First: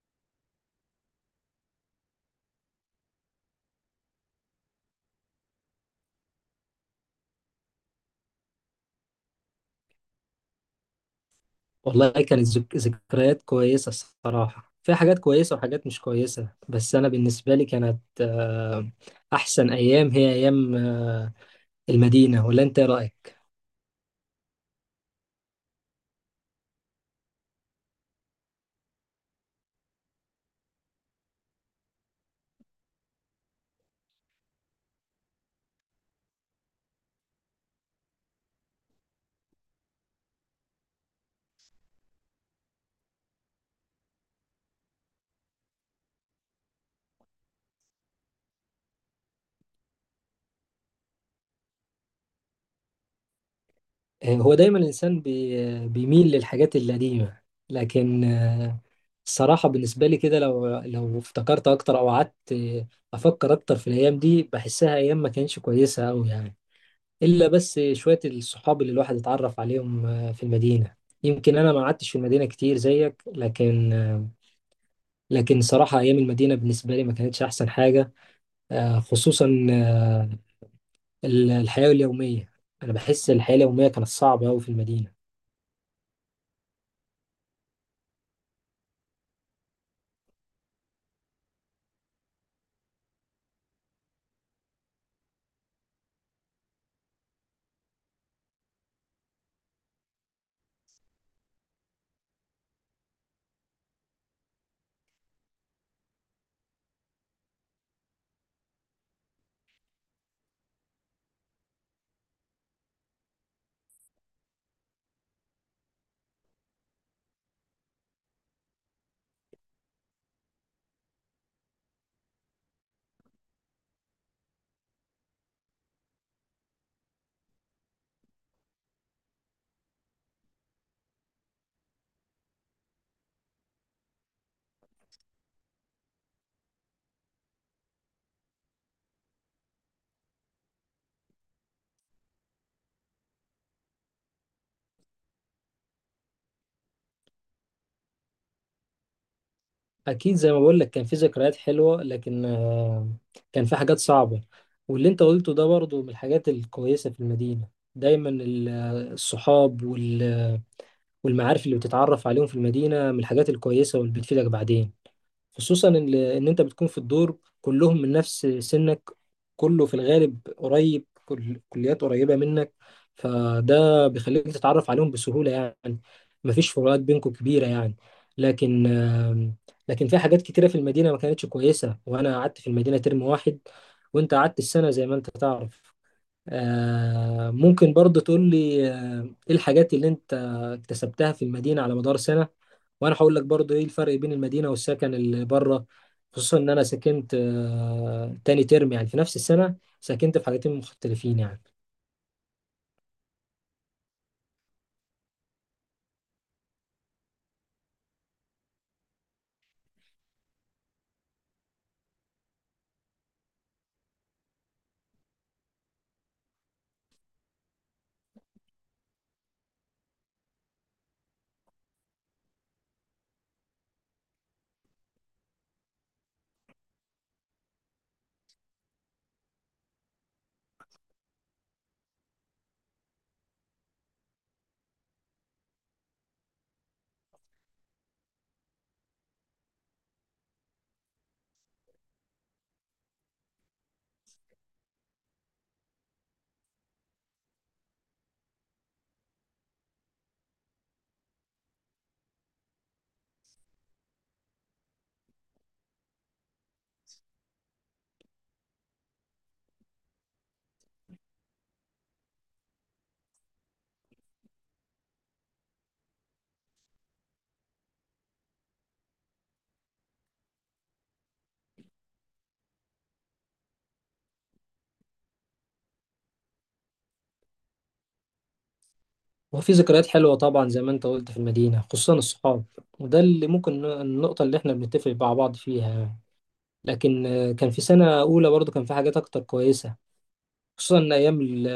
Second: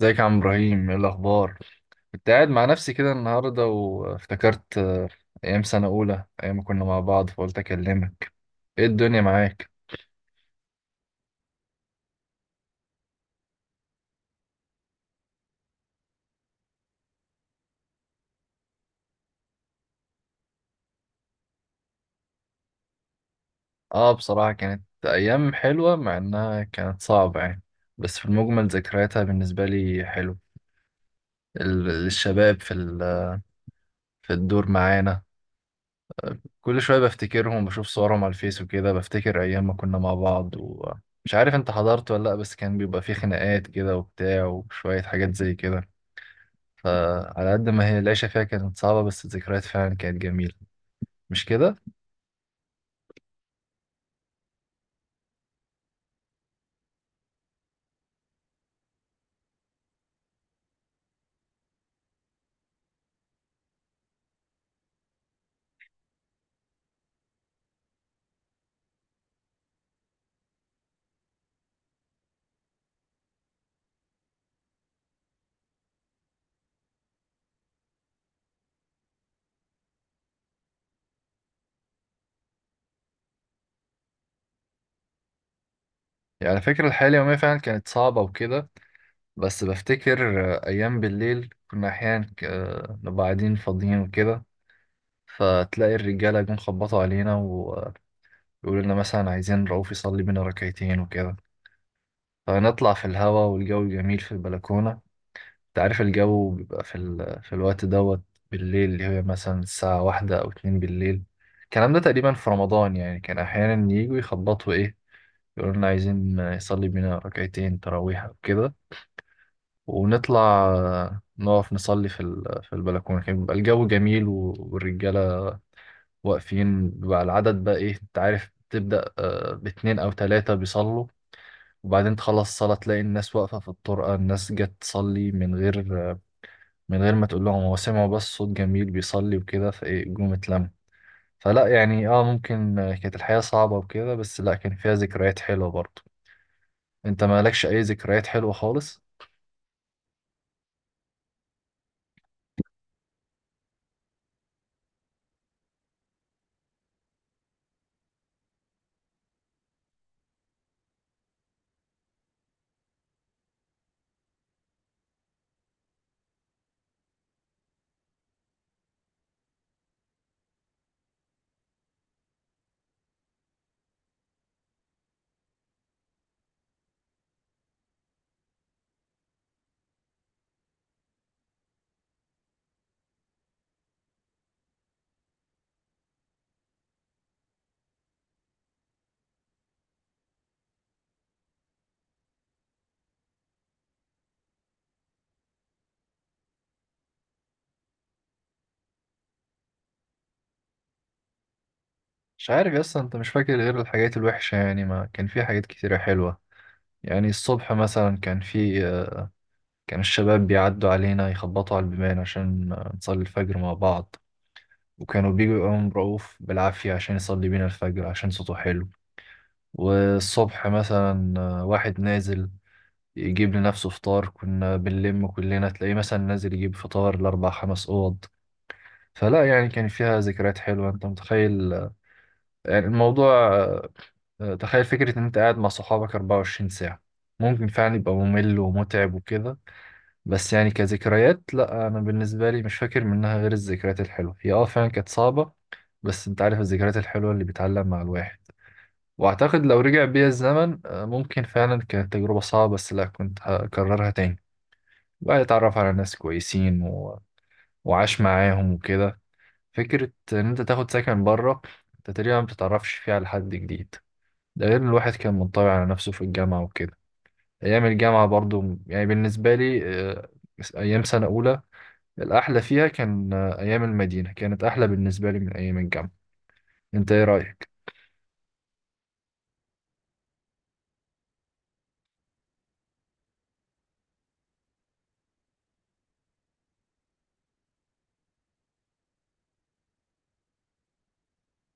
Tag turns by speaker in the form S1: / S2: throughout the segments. S1: ازيك يا عم ابراهيم، ايه الاخبار؟ كنت قاعد مع نفسي كده النهارده وافتكرت ايام سنه اولى، ايام ما كنا مع بعض، فقلت اكلمك. ايه الدنيا معاك؟
S2: والله كانت ذكريات كويسة. الصراحة في حاجات كويسة وحاجات مش كويسة، بس أنا بالنسبة لي كانت أحسن أيام هي أيام المدينة. ولا أنت إيه رأيك؟
S1: اه بصراحه كانت ايام حلوه مع انها كانت صعبه يعني، بس في المجمل ذكرياتها بالنسبه لي حلو. الشباب في الدور معانا، كل شويه بفتكرهم، بشوف صورهم على الفيس وكده، بفتكر ايام ما كنا مع بعض. ومش عارف انت حضرت ولا لا، بس كان بيبقى فيه خناقات كده وبتاع وشويه حاجات زي كده. فعلى قد ما هي العيشة فيها كانت صعبة، بس الذكريات فعلا كانت جميلة. مش كده؟
S2: هو دايما الإنسان بيميل للحاجات القديمة. لكن الصراحة بالنسبة لي كده، لو افتكرت أكتر أو قعدت أفكر أكتر في الأيام دي بحسها أيام ما كانتش كويسة أوي يعني، الا بس شويه الصحاب اللي الواحد اتعرف عليهم في المدينه. يمكن انا ما قعدتش في المدينه كتير زيك، لكن صراحه ايام المدينه بالنسبه لي ما كانتش احسن حاجه. خصوصا الحياه اليوميه. انا بحس الحياه اليوميه كانت صعبه قوي في المدينه.
S1: يعني على فكرة الحياة اليومية فعلا كانت صعبة وكده، بس بفتكر أيام بالليل كنا أحيانا نبقى قاعدين فاضيين وكده، فتلاقي الرجالة جم خبطوا علينا ويقولوا لنا مثلا عايزين رؤوف يصلي بينا ركعتين وكده، فنطلع في الهوا والجو جميل في البلكونة. انت عارف الجو بيبقى في الوقت دوت بالليل، اللي هي مثلا الساعة واحدة أو اتنين بالليل. الكلام ده تقريبا في رمضان، يعني كان أحيانا يجوا يخبطوا إيه، يقولوا لنا عايزين يصلي بينا ركعتين تراويح أو كده، ونطلع نقف نصلي في البلكونة. كان بيبقى الجو جميل والرجالة واقفين، بقى العدد بقى إيه، أنت عارف، تبدأ باتنين أو تلاتة بيصلوا، وبعدين تخلص الصلاة تلاقي الناس واقفة في الطرقة، الناس جت تصلي من غير ما تقول لهم، هو سمعوا بس صوت جميل بيصلي وكده فايه جم اتلم. فلا يعني ممكن كانت الحياة صعبة وكده، بس لا، كان فيها ذكريات حلوة برضه. انت مالكش اي ذكريات حلوة خالص؟
S2: اكيد زي ما بقول لك كان في ذكريات حلوه، لكن كان في حاجات صعبه. واللي انت قلته ده برضو من الحاجات الكويسه في المدينه، دايما الصحاب والمعارف اللي بتتعرف عليهم في المدينة من الحاجات الكويسة واللي بتفيدك بعدين، خصوصا إن أنت بتكون في الدور كلهم من نفس سنك، كله في الغالب قريب، كل كليات قريبة منك، فده بيخليك تتعرف عليهم بسهولة يعني، مفيش فروقات بينكم كبيرة يعني. لكن آم، لكن في حاجات كتيرة في المدينة ما كانتش كويسة. وأنا قعدت في المدينة ترم واحد وأنت قعدت السنة زي ما أنت تعرف. ممكن برضه تقول لي ايه الحاجات اللي انت اكتسبتها في المدينة على مدار سنة، وانا هقول لك برضه ايه الفرق بين المدينة والسكن اللي بره، خصوصا ان انا سكنت تاني ترم يعني في نفس السنة سكنت في حاجتين مختلفين يعني.
S1: مش عارف يا اسطى، انت مش فاكر غير الحاجات الوحشة يعني، ما كان في حاجات كتيرة حلوة. يعني الصبح مثلا كان في آه، كان الشباب بيعدوا علينا يخبطوا على البيبان عشان نصلي الفجر مع بعض، وكانوا بيجوا يقوم رؤوف بالعافية عشان يصلي بينا الفجر عشان صوته حلو. والصبح مثلا واحد نازل يجيب لنفسه فطار، كنا بنلم كلنا، تلاقيه مثلا نازل يجيب فطار لأربع خمس أوض. فلا يعني كان فيها ذكريات حلوة، أنت متخيل يعني الموضوع. تخيل فكرة إن أنت قاعد مع صحابك 24 ساعة، ممكن فعلا يبقى ممل ومتعب وكده، بس يعني كذكريات لا، أنا بالنسبة لي مش فاكر منها غير الذكريات الحلوة. هي فعلا كانت صعبة، بس أنت عارف الذكريات الحلوة اللي بتعلم مع الواحد. وأعتقد لو رجع بيا الزمن ممكن فعلا كانت تجربة صعبة، بس لا، كنت هكررها تاني، بقى يتعرف على ناس كويسين وعاش معاهم وكده. فكرة إن أنت تاخد سكن بره، أنت تقريبا ما بتتعرفش فيه على حد جديد، ده غير إن الواحد كان منطوي على نفسه في الجامعة وكده. أيام الجامعة برضو يعني بالنسبة لي، آه، أيام سنة أولى الأحلى فيها كان أيام المدينة، كانت أحلى بالنسبة لي من أيام الجامعة. أنت إيه رأيك؟
S2: وفي ذكريات حلوة طبعا زي ما انت قلت في المدينة خصوصا الصحاب، وده اللي ممكن النقطة اللي احنا بنتفق مع بعض فيها يعني. لكن كان في سنة أولى برضه كان في حاجات أكتر كويسة، خصوصا إن ايام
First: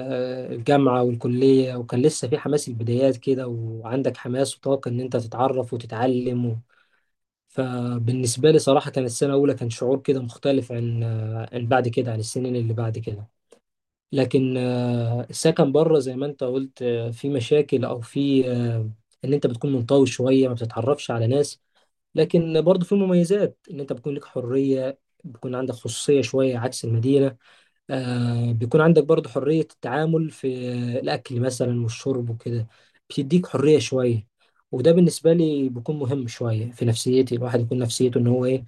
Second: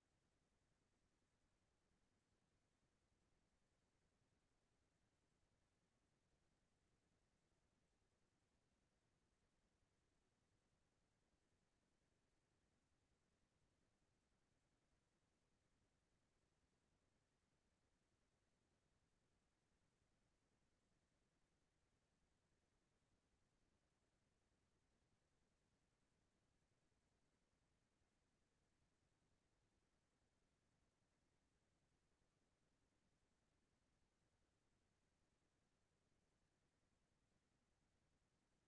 S2: الجامعه والكليه وكان لسه في حماس البدايات كده، وعندك حماس وطاقه ان انت تتعرف وتتعلم فبالنسبه لي صراحه كانت السنه الاولى كان شعور كده مختلف عن بعد كده عن السنين اللي بعد كده. لكن السكن بره زي ما انت قلت في مشاكل او في ان انت بتكون منطوي شويه ما بتتعرفش على ناس. لكن برضه في مميزات، ان انت بتكون لك حريه، بيكون عندك خصوصيه شويه عكس المدينه. بيكون عندك برضو حرية التعامل في الأكل مثلا والشرب وكده، بتديك حرية شوية، وده بالنسبة لي بيكون مهم شوية في نفسيتي، الواحد يكون نفسيته إن هو إيه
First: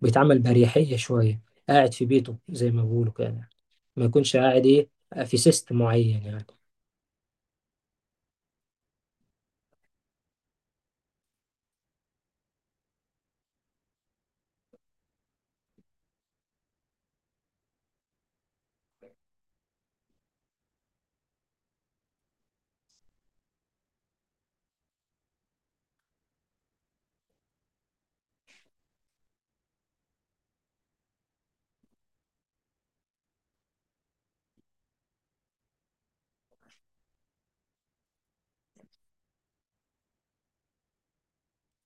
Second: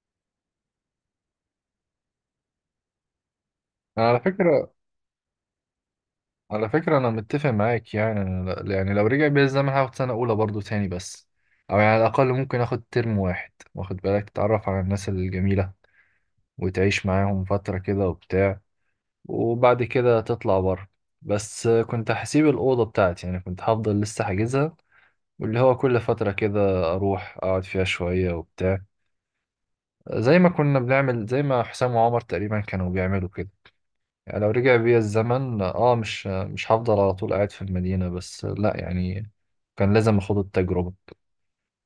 S2: بيتعامل بأريحية شوية، قاعد في بيته زي ما بيقولوا كده يعني. ما
S1: أنا على
S2: يكونش قاعد
S1: فكرة،
S2: إيه في سيستم معين يعني.
S1: أنا متفق معاك. يعني أنا يعني لو رجع بيا الزمن هاخد سنة أولى برضه تاني، بس أو يعني على الأقل ممكن آخد ترم واحد، واخد بالك، تتعرف على الناس الجميلة وتعيش معاهم فترة كده وبتاع، وبعد كده تطلع بره. بس كنت هسيب الأوضة بتاعتي يعني، كنت هفضل لسه حاجزها، واللي هو كل فترة كده أروح أقعد فيها شوية وبتاع، زي ما كنا بنعمل، زي ما حسام وعمر تقريبا كانوا بيعملوا كده. يعني لو رجع بيا الزمن مش هفضل على طول قاعد في المدينة، بس لا يعني، كان لازم اخد التجربة.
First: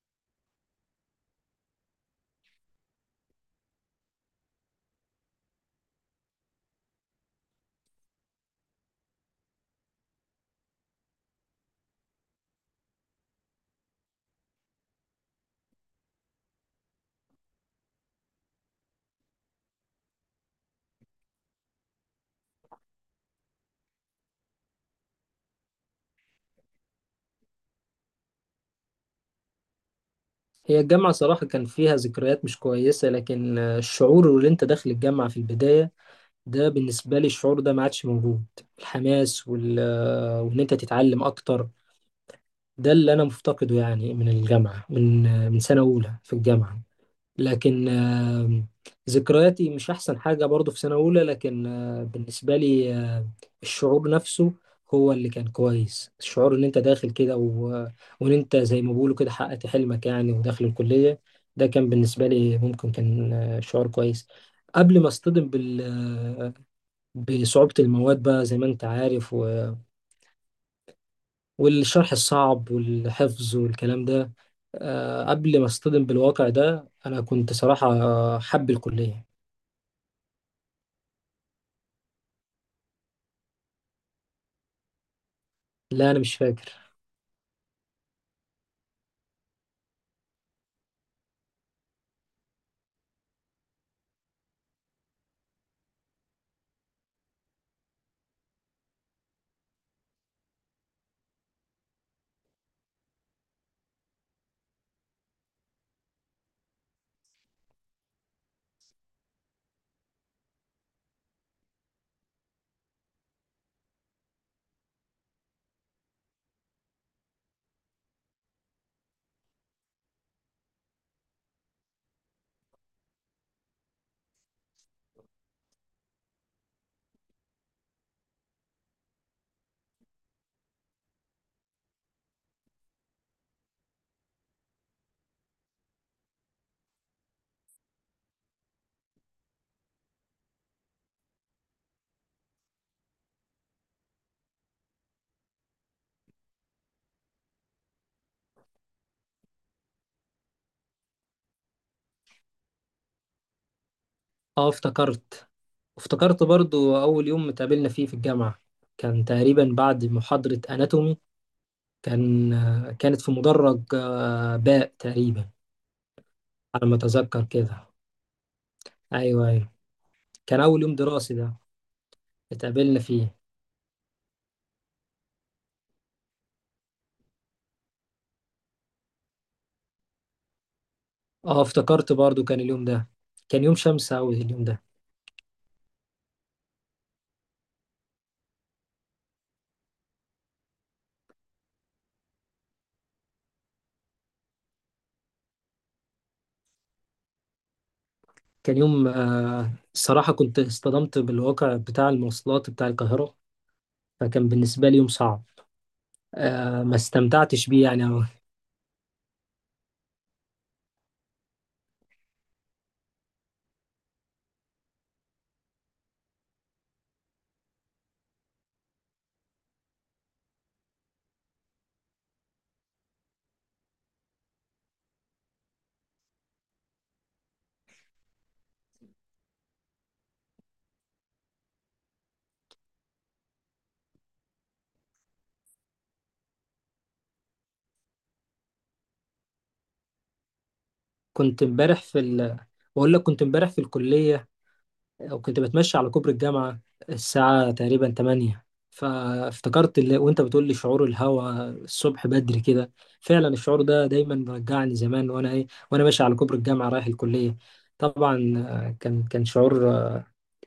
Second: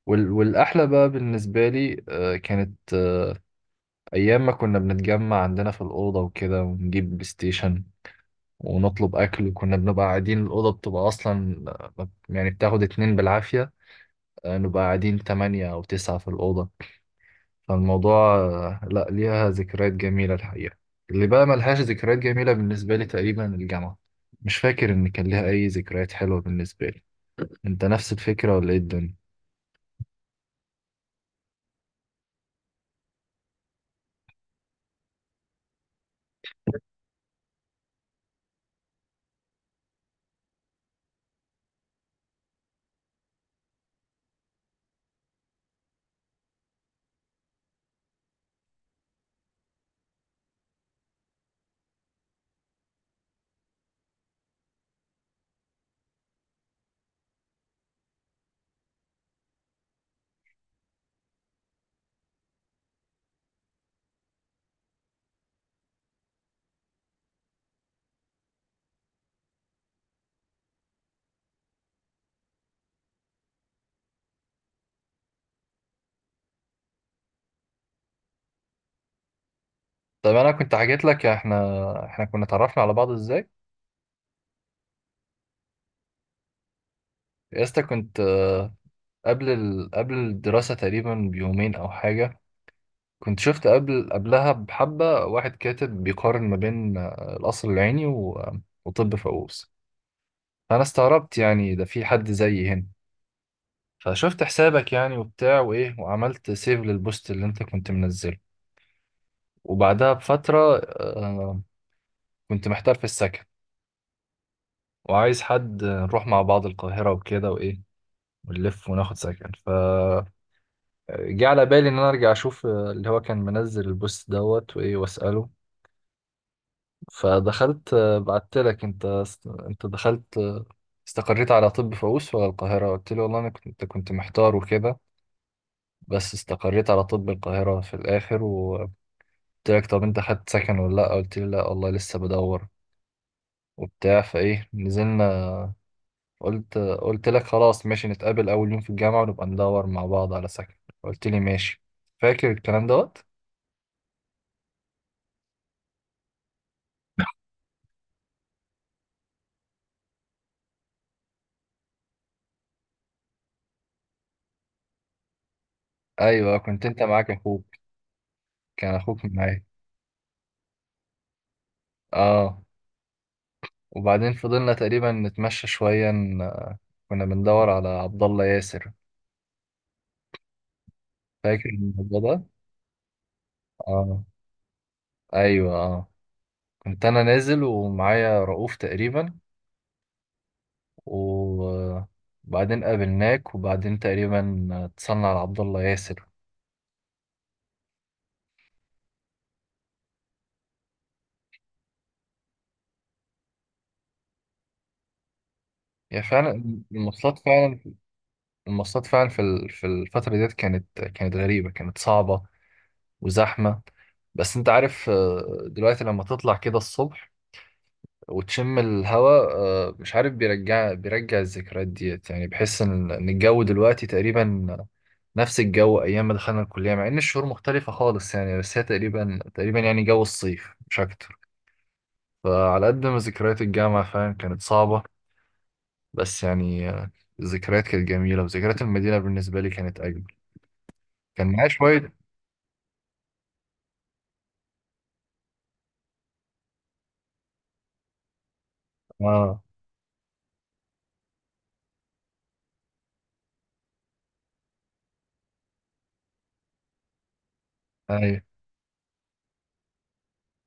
S1: والأحلى بقى بالنسبة لي كانت أيام ما كنا بنتجمع عندنا في الأوضة وكده، ونجيب بلاي ستيشن ونطلب أكل، وكنا بنبقى قاعدين. الأوضة بتبقى أصلا يعني بتاخد اتنين بالعافية، نبقى قاعدين تمانية أو تسعة في الأوضة. فالموضوع لا، ليها ذكريات جميلة الحقيقة. اللي بقى ملهاش ذكريات جميلة بالنسبة لي تقريبا الجامعة، مش فاكر إن كان ليها أي ذكريات حلوة بالنسبة لي. أنت نفس الفكرة ولا إيه الدنيا؟
S2: هي الجامعة صراحة كان فيها ذكريات مش كويسة، لكن الشعور اللي أنت داخل الجامعة في البداية، ده بالنسبة لي الشعور ده ما عادش موجود. الحماس وال... آه، وإن أنت تتعلم أكتر، ده اللي انا مفتقده يعني من الجامعه، من سنه اولى في الجامعه. لكن ذكرياتي مش احسن حاجه برضو في سنه اولى، لكن بالنسبه لي الشعور نفسه هو اللي كان كويس، الشعور ان انت داخل كده وان انت زي ما بيقولوا كده حققت حلمك يعني وداخل الكليه، ده كان بالنسبه لي ممكن كان شعور كويس قبل ما اصطدم بال... آه، بصعوبه المواد بقى زي ما انت عارف، والشرح الصعب والحفظ والكلام ده. قبل ما اصطدم بالواقع ده انا كنت صراحة حب الكلية.
S1: طب أنا كنت حكيت لك إحنا كنا اتعرفنا على بعض إزاي؟
S2: لا انا مش فاكر.
S1: يا اسطى، كنت قبل الدراسة تقريبا بيومين أو حاجة، كنت شفت قبلها بحبة واحد كاتب بيقارن ما بين القصر العيني وطب فؤوس. فأنا استغربت يعني، ده في حد زيي هنا؟ فشفت حسابك يعني وبتاع وايه، وعملت سيف للبوست اللي انت كنت منزله. وبعدها بفترة كنت محتار في السكن، وعايز حد نروح مع بعض القاهرة وكده وايه، ونلف وناخد سكن فجه على بالي ان انا ارجع اشوف اللي هو كان منزل البوست دوت وايه واسأله. فدخلت بعت لك انت، انت دخلت استقريت على طب فؤوس ولا القاهرة. قلت له والله انا كنت محتار وكده، بس استقريت على طب القاهرة في الآخر، و قلت لك طب انت خدت سكن ولا لا. قلت لي لا والله لسه بدور وبتاع، فايه نزلنا. قلت لك خلاص ماشي، نتقابل اول يوم في الجامعه ونبقى ندور مع بعض على سكن. قلت لي ماشي. فاكر الكلام دوت؟
S2: اه، افتكرت. برضو اول يوم اتقابلنا فيه في الجامعة كان تقريبا بعد محاضرة اناتومي. كانت في مدرج باء تقريبا
S1: ايوه، كنت
S2: على ما
S1: انت معاك
S2: اتذكر
S1: اخوك،
S2: كده.
S1: كان اخوك
S2: ايوه،
S1: معايا.
S2: ايوه، كان اول يوم دراسي ده
S1: اه.
S2: اتقابلنا فيه.
S1: وبعدين فضلنا تقريبا نتمشى شويه، كنا بندور على عبد الله ياسر.
S2: اه،
S1: فاكر
S2: افتكرت
S1: الموضوع ده؟
S2: برضو كان اليوم ده، كان يوم شمس
S1: اه،
S2: اوي اليوم ده.
S1: ايوه، اه. كنت انا نازل ومعايا رؤوف تقريبا، وبعدين قابلناك، وبعدين تقريبا اتصلنا على عبد الله ياسر.
S2: كان يوم الصراحة كنت اصطدمت بالواقع بتاع المواصلات بتاع القاهرة، فكان بالنسبة لي يوم صعب.
S1: هي فعلا
S2: ما
S1: المواصلات،
S2: استمتعتش
S1: فعلا
S2: بيه يعني أوي.
S1: المواصلات، فعلا في الفترة ديت كانت غريبة، كانت صعبة وزحمة. بس انت عارف دلوقتي لما تطلع كده الصبح وتشم الهواء مش عارف، بيرجع الذكريات ديت يعني، بحس إن الجو دلوقتي تقريبا نفس الجو ايام ما دخلنا الكلية، مع ان الشهور مختلفة خالص يعني، بس هي تقريبا يعني جو الصيف مش اكتر. فعلى قد ما ذكريات الجامعة فاهم كانت صعبة، بس يعني الذكريات كانت جميلة، وذكريات المدينة بالنسبة لي كانت أجمل. كان
S2: كنت
S1: معايا
S2: امبارح
S1: شوية.
S2: في ال... بقول لك كنت امبارح في الكلية، وكنت بتمشى على كوبري الجامعة الساعة تقريبا 8.
S1: اه،
S2: فافتكرت وانت بتقول لي شعور الهوا الصبح بدري كده، فعلا الشعور ده دايما بيرجعني زمان، وانا ماشي على كوبري الجامعة رايح الكلية.
S1: أيوة،
S2: طبعا كان شعور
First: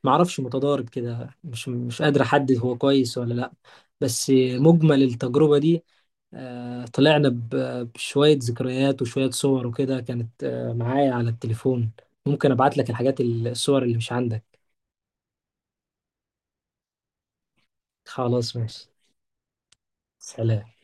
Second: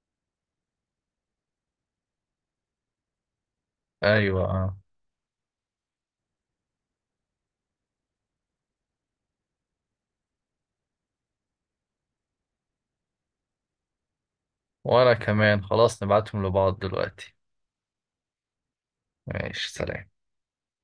S2: معرفش متضارب كده، مش قادر احدد هو كويس ولا لا. بس
S1: ايوه، اه.
S2: مجمل التجربة دي طلعنا بشوية ذكريات وشوية صور وكده، كانت معايا على التليفون. ممكن ابعت لك الحاجات الصور اللي مش عندك.
S1: وانا كمان خلاص، نبعتهم لبعض دلوقتي.
S2: خلاص، ماشي،
S1: ماشي، سلام.
S2: سلام.